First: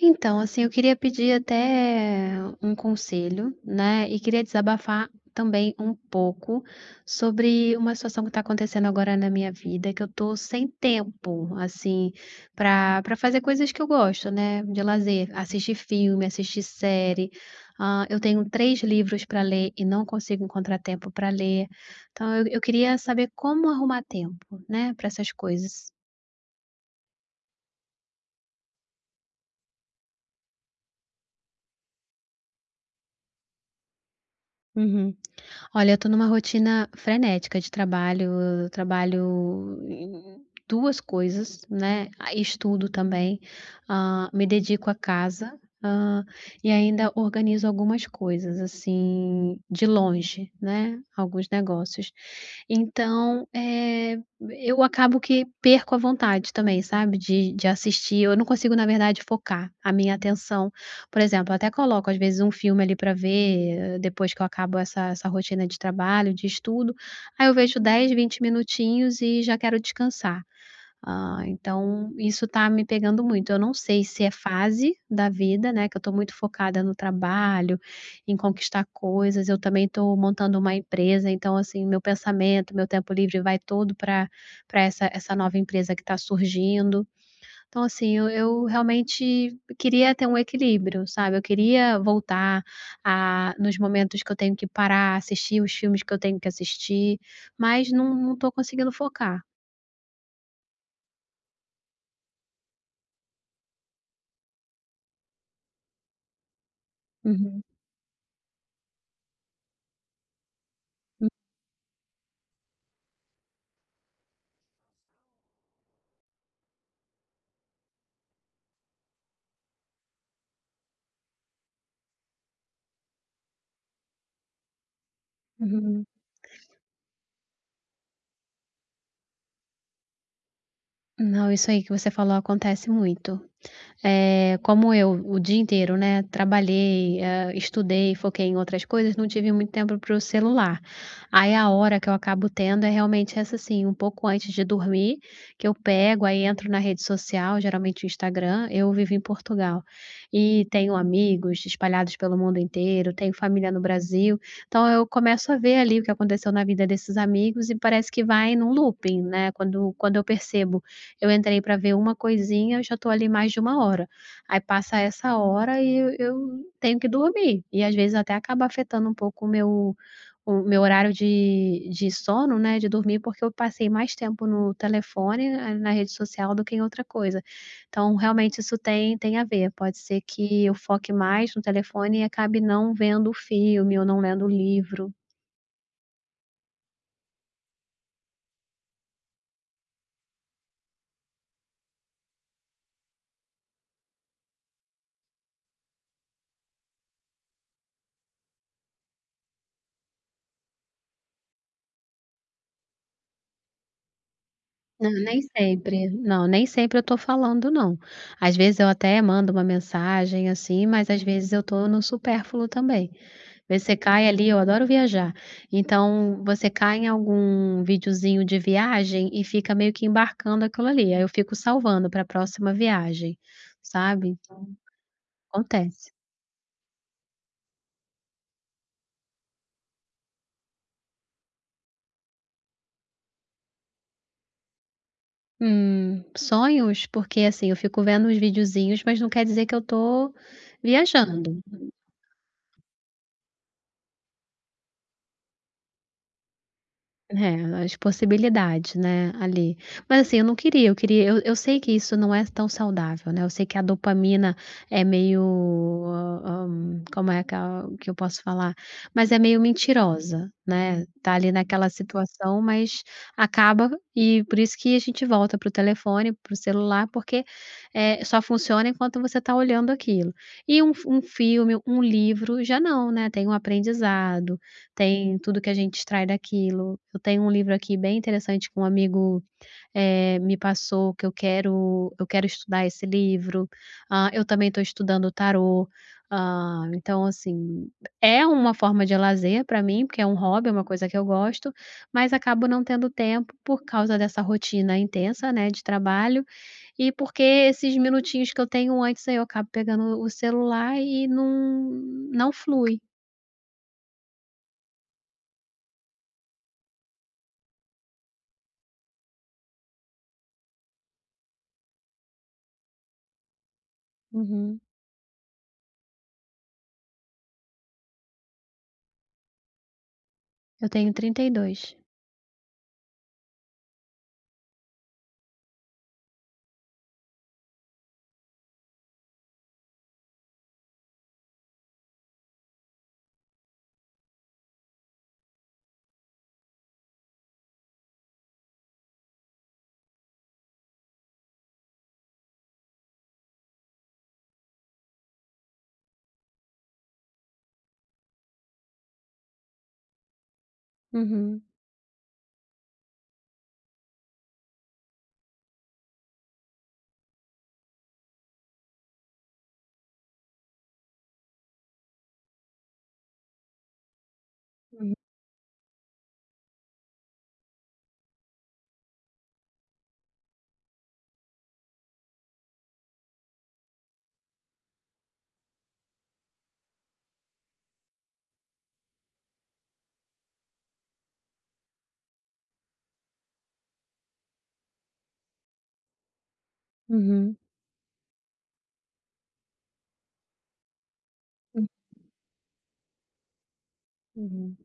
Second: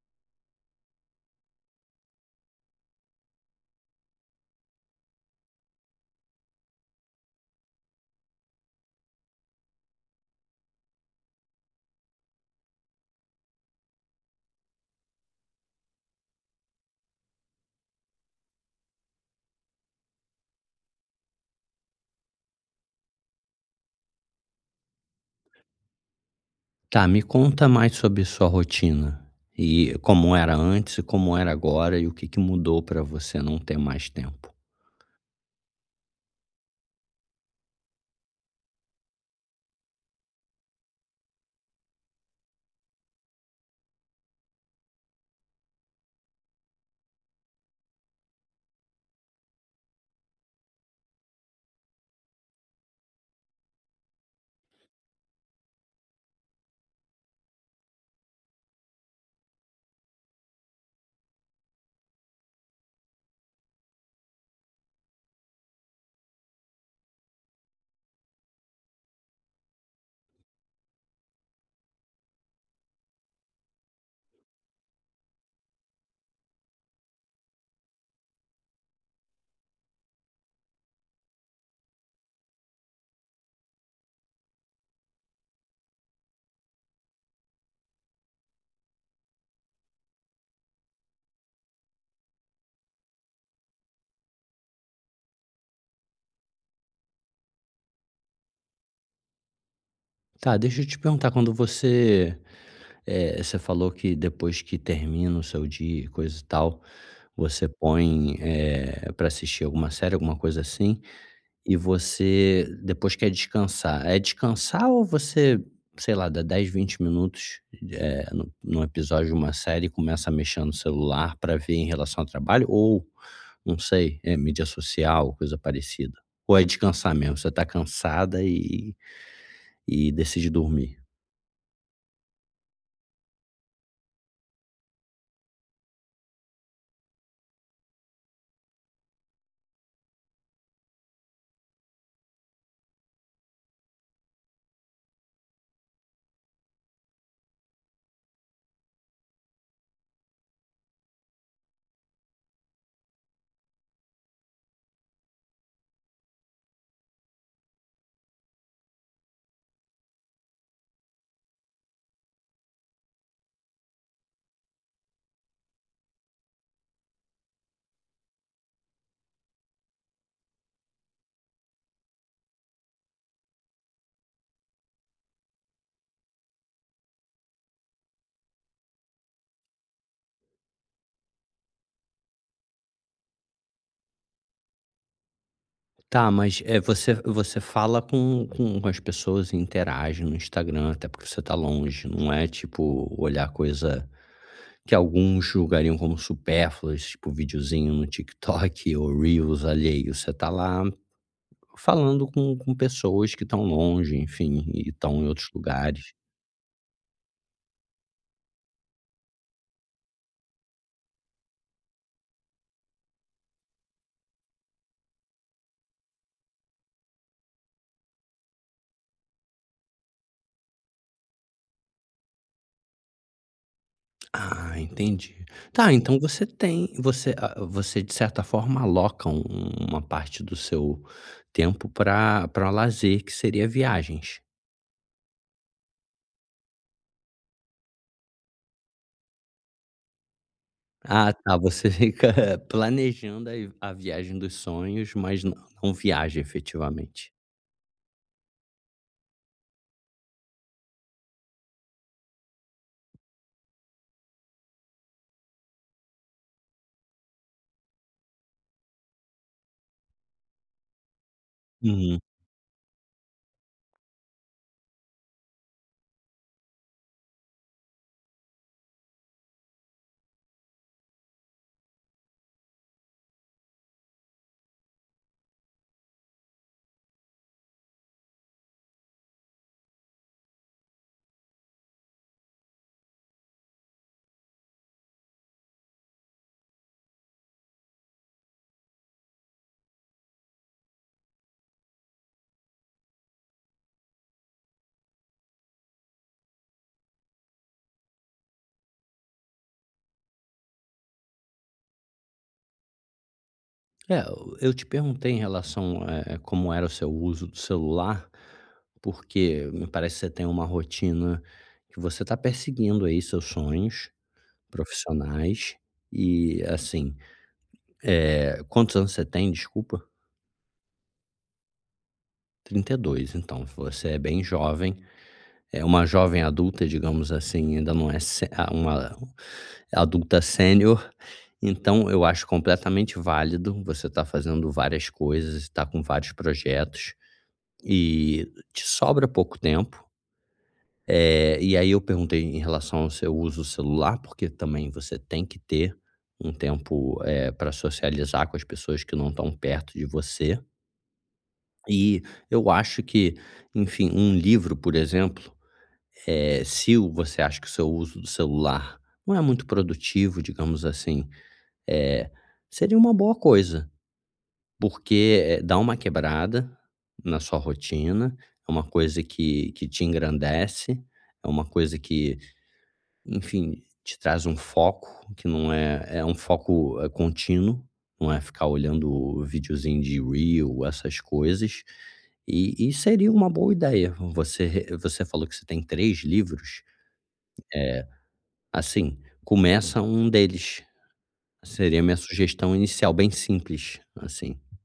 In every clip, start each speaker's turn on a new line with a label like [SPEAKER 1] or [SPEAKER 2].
[SPEAKER 1] Então, assim, eu queria pedir até um conselho, né, e queria desabafar também um pouco sobre uma situação que está acontecendo agora na minha vida, que eu tô sem tempo, assim, para fazer coisas que eu gosto, né, de lazer, assistir filme, assistir série. Eu tenho 3 livros para ler e não consigo encontrar tempo para ler. Então eu queria saber como arrumar tempo, né, para essas coisas.
[SPEAKER 2] Tá, me conta mais sobre sua rotina e como era antes e como era agora e o que que mudou para você não ter mais tempo.
[SPEAKER 1] Uhum. Olha, eu tô numa rotina frenética de trabalho, eu trabalho em 2 coisas, né, estudo também, me dedico à casa, hã, e ainda organizo algumas coisas, assim, de longe, né, alguns negócios. Então, eu acabo que perco a vontade também, sabe, de assistir, eu não consigo, na verdade, focar a minha atenção. Por exemplo, eu até coloco às vezes um filme ali pra ver, depois que eu acabo essa rotina de trabalho, de estudo, aí eu vejo 10 20 minutinhos e já quero descansar. Então isso tá me pegando muito. Eu não sei se é fase da vida, né, que eu tô muito focada no trabalho, em conquistar coisas, eu também tô montando uma empresa, então assim, meu pensamento, meu tempo livre vai todo pra essa nova empresa que tá surgindo. Então, assim, eu realmente queria ter um equilíbrio, sabe, eu queria voltar a nos momentos que eu tenho que parar, assistir os filmes que eu tenho que assistir, mas não estou conseguindo focar.
[SPEAKER 2] Tá, deixa eu te perguntar, quando você, você falou que depois que termina o seu dia e coisa e tal,
[SPEAKER 1] Uhum.
[SPEAKER 2] você põe, para assistir alguma série, alguma coisa assim. E você depois quer descansar. É descansar ou você, sei lá, dá 10, 20 minutos, num episódio de uma série e começa a mexer no celular para ver em relação ao trabalho ou, não sei, é mídia social, coisa
[SPEAKER 1] Uhum.
[SPEAKER 2] parecida? Ou é descansar mesmo, você tá cansada e decide dormir?
[SPEAKER 1] Não, isso aí que você falou acontece muito. Como eu o dia inteiro, né, trabalhei, estudei, foquei em outras coisas, não tive muito tempo para o celular. Aí a hora que eu acabo tendo é realmente essa, assim, um pouco antes de dormir, que eu pego, aí entro na rede social, geralmente o Instagram, eu vivo em Portugal. E tenho amigos espalhados pelo mundo inteiro, tenho família no Brasil, então eu começo a ver ali o que aconteceu na vida desses amigos e parece que vai num looping, né, quando eu percebo eu entrei para ver uma coisinha, eu já estou ali mais de uma hora. Aí passa essa hora e eu tenho que dormir. E às vezes até acaba afetando um pouco o meu horário de sono, né, de dormir, porque eu passei mais tempo no telefone, na rede social do que em outra coisa. Então realmente isso tem a ver. Pode ser que eu foque mais no telefone e acabe não vendo o filme ou não lendo o livro.
[SPEAKER 2] Tá, mas, você fala com as pessoas e interage no Instagram, até porque você tá longe, não é tipo olhar coisa que alguns julgariam como supérfluas, tipo videozinho no TikTok ou reels alheio. Você tá lá falando com pessoas que estão longe, enfim, e
[SPEAKER 1] Não,
[SPEAKER 2] estão em
[SPEAKER 1] nem
[SPEAKER 2] outros
[SPEAKER 1] sempre.
[SPEAKER 2] lugares.
[SPEAKER 1] Não, nem sempre eu tô falando não. Às vezes eu até mando uma mensagem, assim, mas às vezes eu tô no supérfluo também. Às vezes você cai ali, eu adoro viajar. Então, você cai em algum videozinho de viagem e fica meio que embarcando aquilo ali, aí eu fico salvando para a próxima viagem, sabe. Então,
[SPEAKER 2] Ah, entendi. Tá,
[SPEAKER 1] acontece.
[SPEAKER 2] então você tem, você, ah, você de certa forma aloca um- uma parte do seu tempo para lazer, que seria viagens.
[SPEAKER 1] Sonhos? Porque, assim, eu fico vendo uns videozinhos, mas não quer dizer que eu tô
[SPEAKER 2] Ah, tá,
[SPEAKER 1] viajando.
[SPEAKER 2] você fica planejando a viagem dos sonhos, mas não viaja efetivamente.
[SPEAKER 1] É, as possibilidades, né, ali. Mas assim, eu não queria, eu queria, eu sei que isso não é tão saudável, né, eu sei que a dopamina é meio, como é que a que eu posso falar? Mas é meio mentirosa, né, tá ali naquela situação, mas acaba, e por isso que a gente volta para o telefone, para o celular, porque, só funciona enquanto você tá olhando aquilo. E um filme, um livro, já não, né, tem um aprendizado, tem tudo que a gente extrai daquilo. Eu tenho um livro aqui bem interessante que um amigo, me passou, que eu quero estudar esse livro. Ah, eu também estou estudando tarô. Ah, então assim, é uma forma de lazer para mim, porque é um hobby, é uma coisa que eu gosto, mas acabo não tendo tempo por causa dessa rotina intensa, né, de trabalho, e porque esses minutinhos que eu tenho antes, aí eu acabo pegando o celular e não flui.
[SPEAKER 2] É, eu te perguntei em relação, como era o seu uso do celular, porque me parece que você tem uma rotina que você está perseguindo aí seus sonhos
[SPEAKER 1] Uhum.
[SPEAKER 2] profissionais e, assim, quantos anos você tem, desculpa?
[SPEAKER 1] Eu tenho 32.
[SPEAKER 2] 32. Então você é bem jovem, é uma jovem adulta, digamos assim, ainda não é se ah, uma adulta sênior. Então eu acho completamente válido você estar fazendo várias coisas, estar com vários projetos. E te sobra pouco tempo. E aí eu perguntei em relação ao seu uso do celular, porque também você tem que ter um tempo, para socializar com as pessoas que não estão perto de você.
[SPEAKER 1] Uhum.
[SPEAKER 2] E eu acho que, enfim, um livro, por exemplo, se o você acha que o seu uso do celular não é muito produtivo, digamos assim, eh, seria uma boa coisa.
[SPEAKER 1] Uhum,
[SPEAKER 2] Porque, dá uma quebrada na sua rotina, é uma coisa que te engrandece, é uma coisa que, enfim, te traz um foco que não é um foco, contínuo, não é ficar olhando videozinho de reel, essas coisas. E seria uma boa ideia você falou que você tem 3 livros,
[SPEAKER 1] uhum,
[SPEAKER 2] assim, começa um deles,
[SPEAKER 1] hum,
[SPEAKER 2] seria a minha sugestão inicial, bem simples, assim.
[SPEAKER 1] uhum.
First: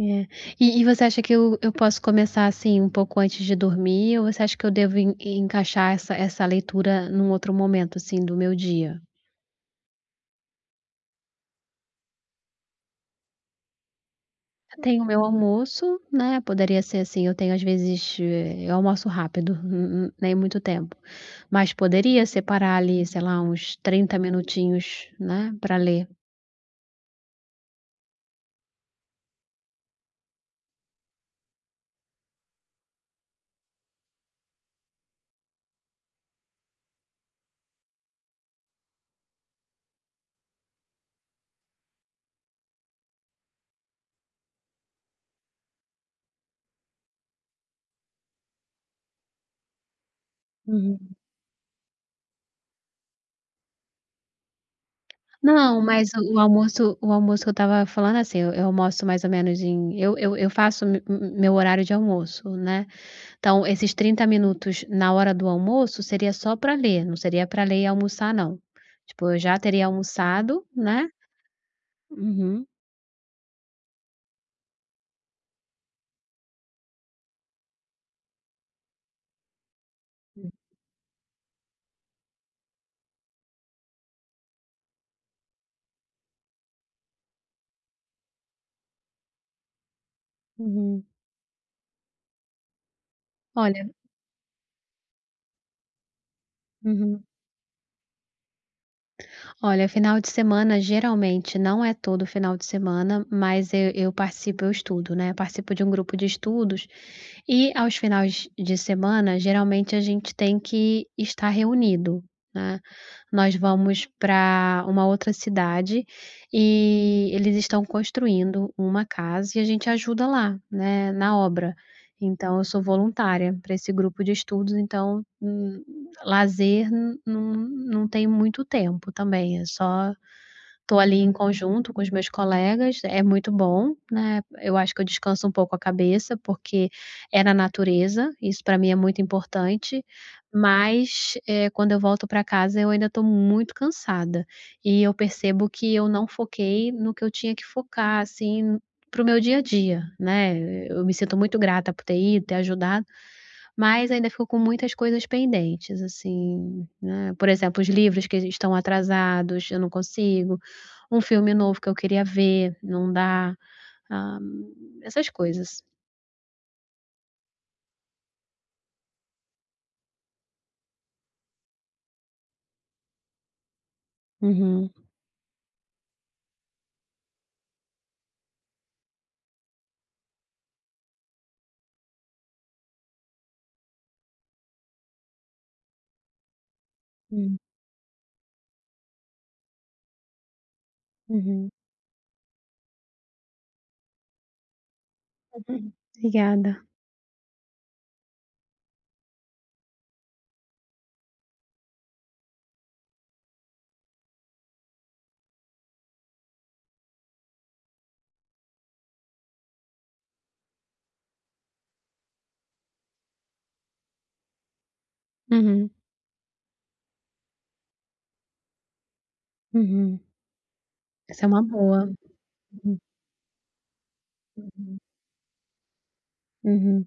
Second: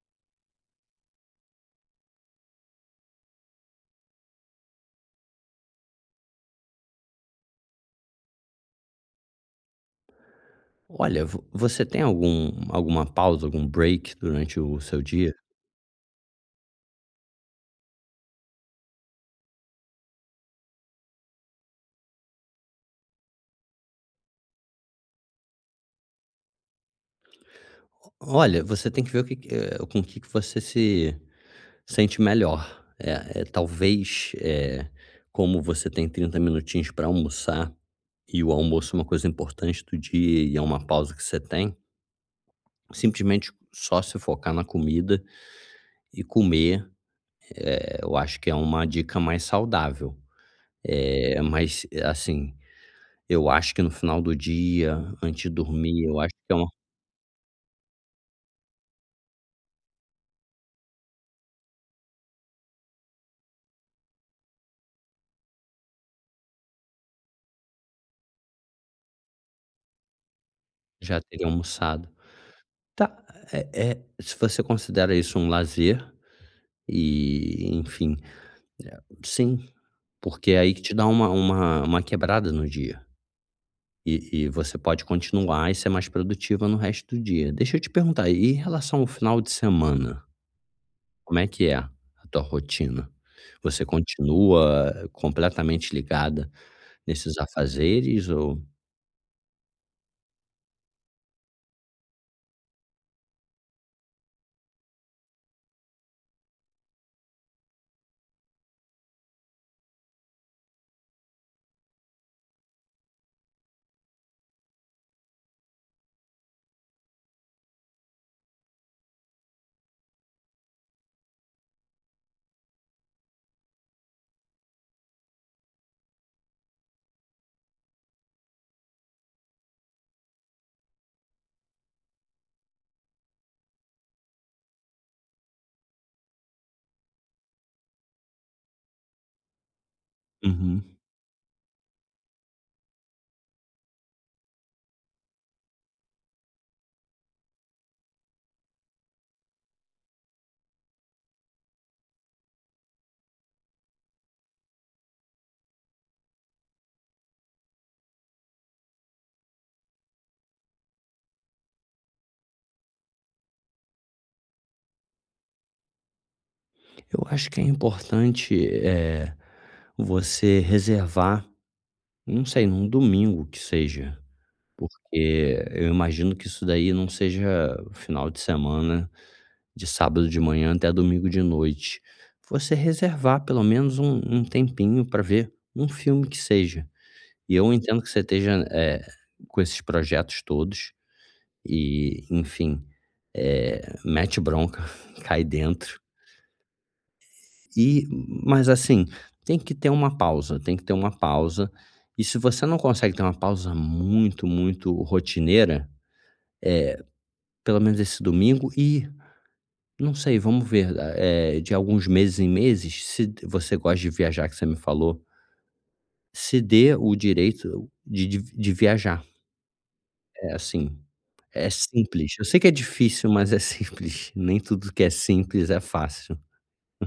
[SPEAKER 1] É. E e você acha que eu posso começar, assim, um pouco antes de dormir, ou você acha que eu devo en encaixar essa leitura num outro momento, assim, do meu dia?
[SPEAKER 2] Olha, vo você tem alguma pausa, algum break durante o
[SPEAKER 1] Eu
[SPEAKER 2] seu
[SPEAKER 1] tenho o meu
[SPEAKER 2] dia?
[SPEAKER 1] almoço, né, poderia ser assim, eu tenho às vezes, eu almoço rápido, n n nem muito tempo, mas poderia separar ali, sei lá, uns 30 minutinhos, né, pra ler.
[SPEAKER 2] Olha, você tem que ver o que que eh, com o que que você se sente melhor. É talvez, como você tem 30 minutinhos para almoçar, e o almoço é uma coisa importante do dia e é uma pausa que você tem, simplesmente só se focar na comida e comer, eu acho que é uma dica mais saudável.
[SPEAKER 1] Uhum.
[SPEAKER 2] É, mas, assim, eu acho que no final do dia, antes de
[SPEAKER 1] Não,
[SPEAKER 2] dormir,
[SPEAKER 1] mas
[SPEAKER 2] eu acho
[SPEAKER 1] o
[SPEAKER 2] que é uma.
[SPEAKER 1] almoço, o almoço que eu estava falando, assim, eu almoço mais ou menos em, eu faço m m meu horário de almoço, né. Então esses 30 minutos na hora do almoço seria só para ler, não seria para ler e almoçar não. Tipo, eu já teria almoçado, né.
[SPEAKER 2] Já teria almoçado.
[SPEAKER 1] Uhum.
[SPEAKER 2] Tá, é se você considera isso um lazer e, enfim, eh, sim, porque é aí que te dá uma quebrada no dia. E você pode continuar e ser mais produtiva no resto do dia. Deixa eu te perguntar, e em relação ao final de semana,
[SPEAKER 1] Uhum.
[SPEAKER 2] como é que é a tua rotina? Você
[SPEAKER 1] Olha,
[SPEAKER 2] continua completamente ligada
[SPEAKER 1] uhum.
[SPEAKER 2] nesses afazeres ou.
[SPEAKER 1] Olha, final de semana, geralmente não é todo final de semana, mas eu participo, eu estudo, né, eu participo de um grupo de estudos, e aos finais de semana geralmente a gente tem que estar reunido, né. Nós vamos para uma outra cidade, e eles estão construindo uma casa e a gente ajuda lá, né, na obra. Então eu sou voluntária para esse grupo de estudos, então, lazer não tem muito tempo também, é só tô ali em conjunto com os meus colegas, é muito bom, né, eu acho que eu descanso um pouco a cabeça, porque é na natureza, isso para mim é muito importante,
[SPEAKER 2] Uhum.
[SPEAKER 1] mas, quando eu volto para casa eu ainda estou muito cansada, e eu percebo que eu não foquei no que eu tinha que focar, assim, para o meu dia a dia, né, eu me sinto muito grata por ter ido, ter ajudado, mas ainda ficou com muitas coisas pendentes, assim, né, por exemplo, os livros que estão atrasados, eu não consigo, um filme novo que eu queria ver, não dá, hã, essas coisas.
[SPEAKER 2] Eu acho que é importante, é você reservar. Não sei, num domingo que seja,
[SPEAKER 1] Uhum.
[SPEAKER 2] porque eu imagino que isso daí não seja final de semana, de sábado de manhã até domingo de noite. Você reservar pelo menos um tempinho para ver um filme que seja. E
[SPEAKER 1] Hum.
[SPEAKER 2] eu entendo que você esteja, com esses projetos todos
[SPEAKER 1] Uhum.
[SPEAKER 2] e, enfim, mete bronca, cai
[SPEAKER 1] Uhum.
[SPEAKER 2] dentro.
[SPEAKER 1] Obrigada.
[SPEAKER 2] E mas assim, tem que ter uma pausa, tem que ter uma pausa. E se você não consegue ter uma pausa muito, muito rotineira, pelo menos esse domingo e não sei, vamos ver, de alguns meses em meses, se d você gosta de viajar, que você me falou,
[SPEAKER 1] Uhum.
[SPEAKER 2] se dê o direito de viajar.
[SPEAKER 1] Uhum.
[SPEAKER 2] É assim,
[SPEAKER 1] Essa é uma
[SPEAKER 2] é
[SPEAKER 1] boa.
[SPEAKER 2] simples. Eu sei que é
[SPEAKER 1] Uhum.
[SPEAKER 2] difícil, mas é simples. Nem tudo
[SPEAKER 1] Uhum.
[SPEAKER 2] que é simples é fácil.
[SPEAKER 1] Uhum.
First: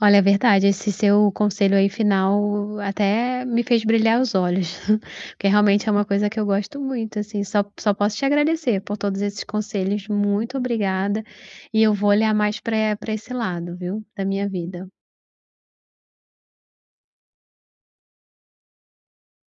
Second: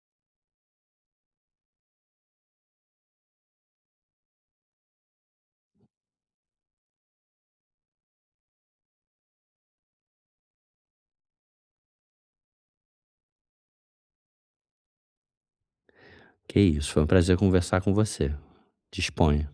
[SPEAKER 1] Olha, é verdade, esse seu conselho aí final até me fez brilhar os olhos, porque realmente é uma coisa que eu gosto muito, assim, só posso te agradecer por todos esses conselhos, muito obrigada, e eu vou olhar mais para esse lado, viu, da minha vida.
[SPEAKER 2] Que isso, foi um prazer conversar com você. Disponha.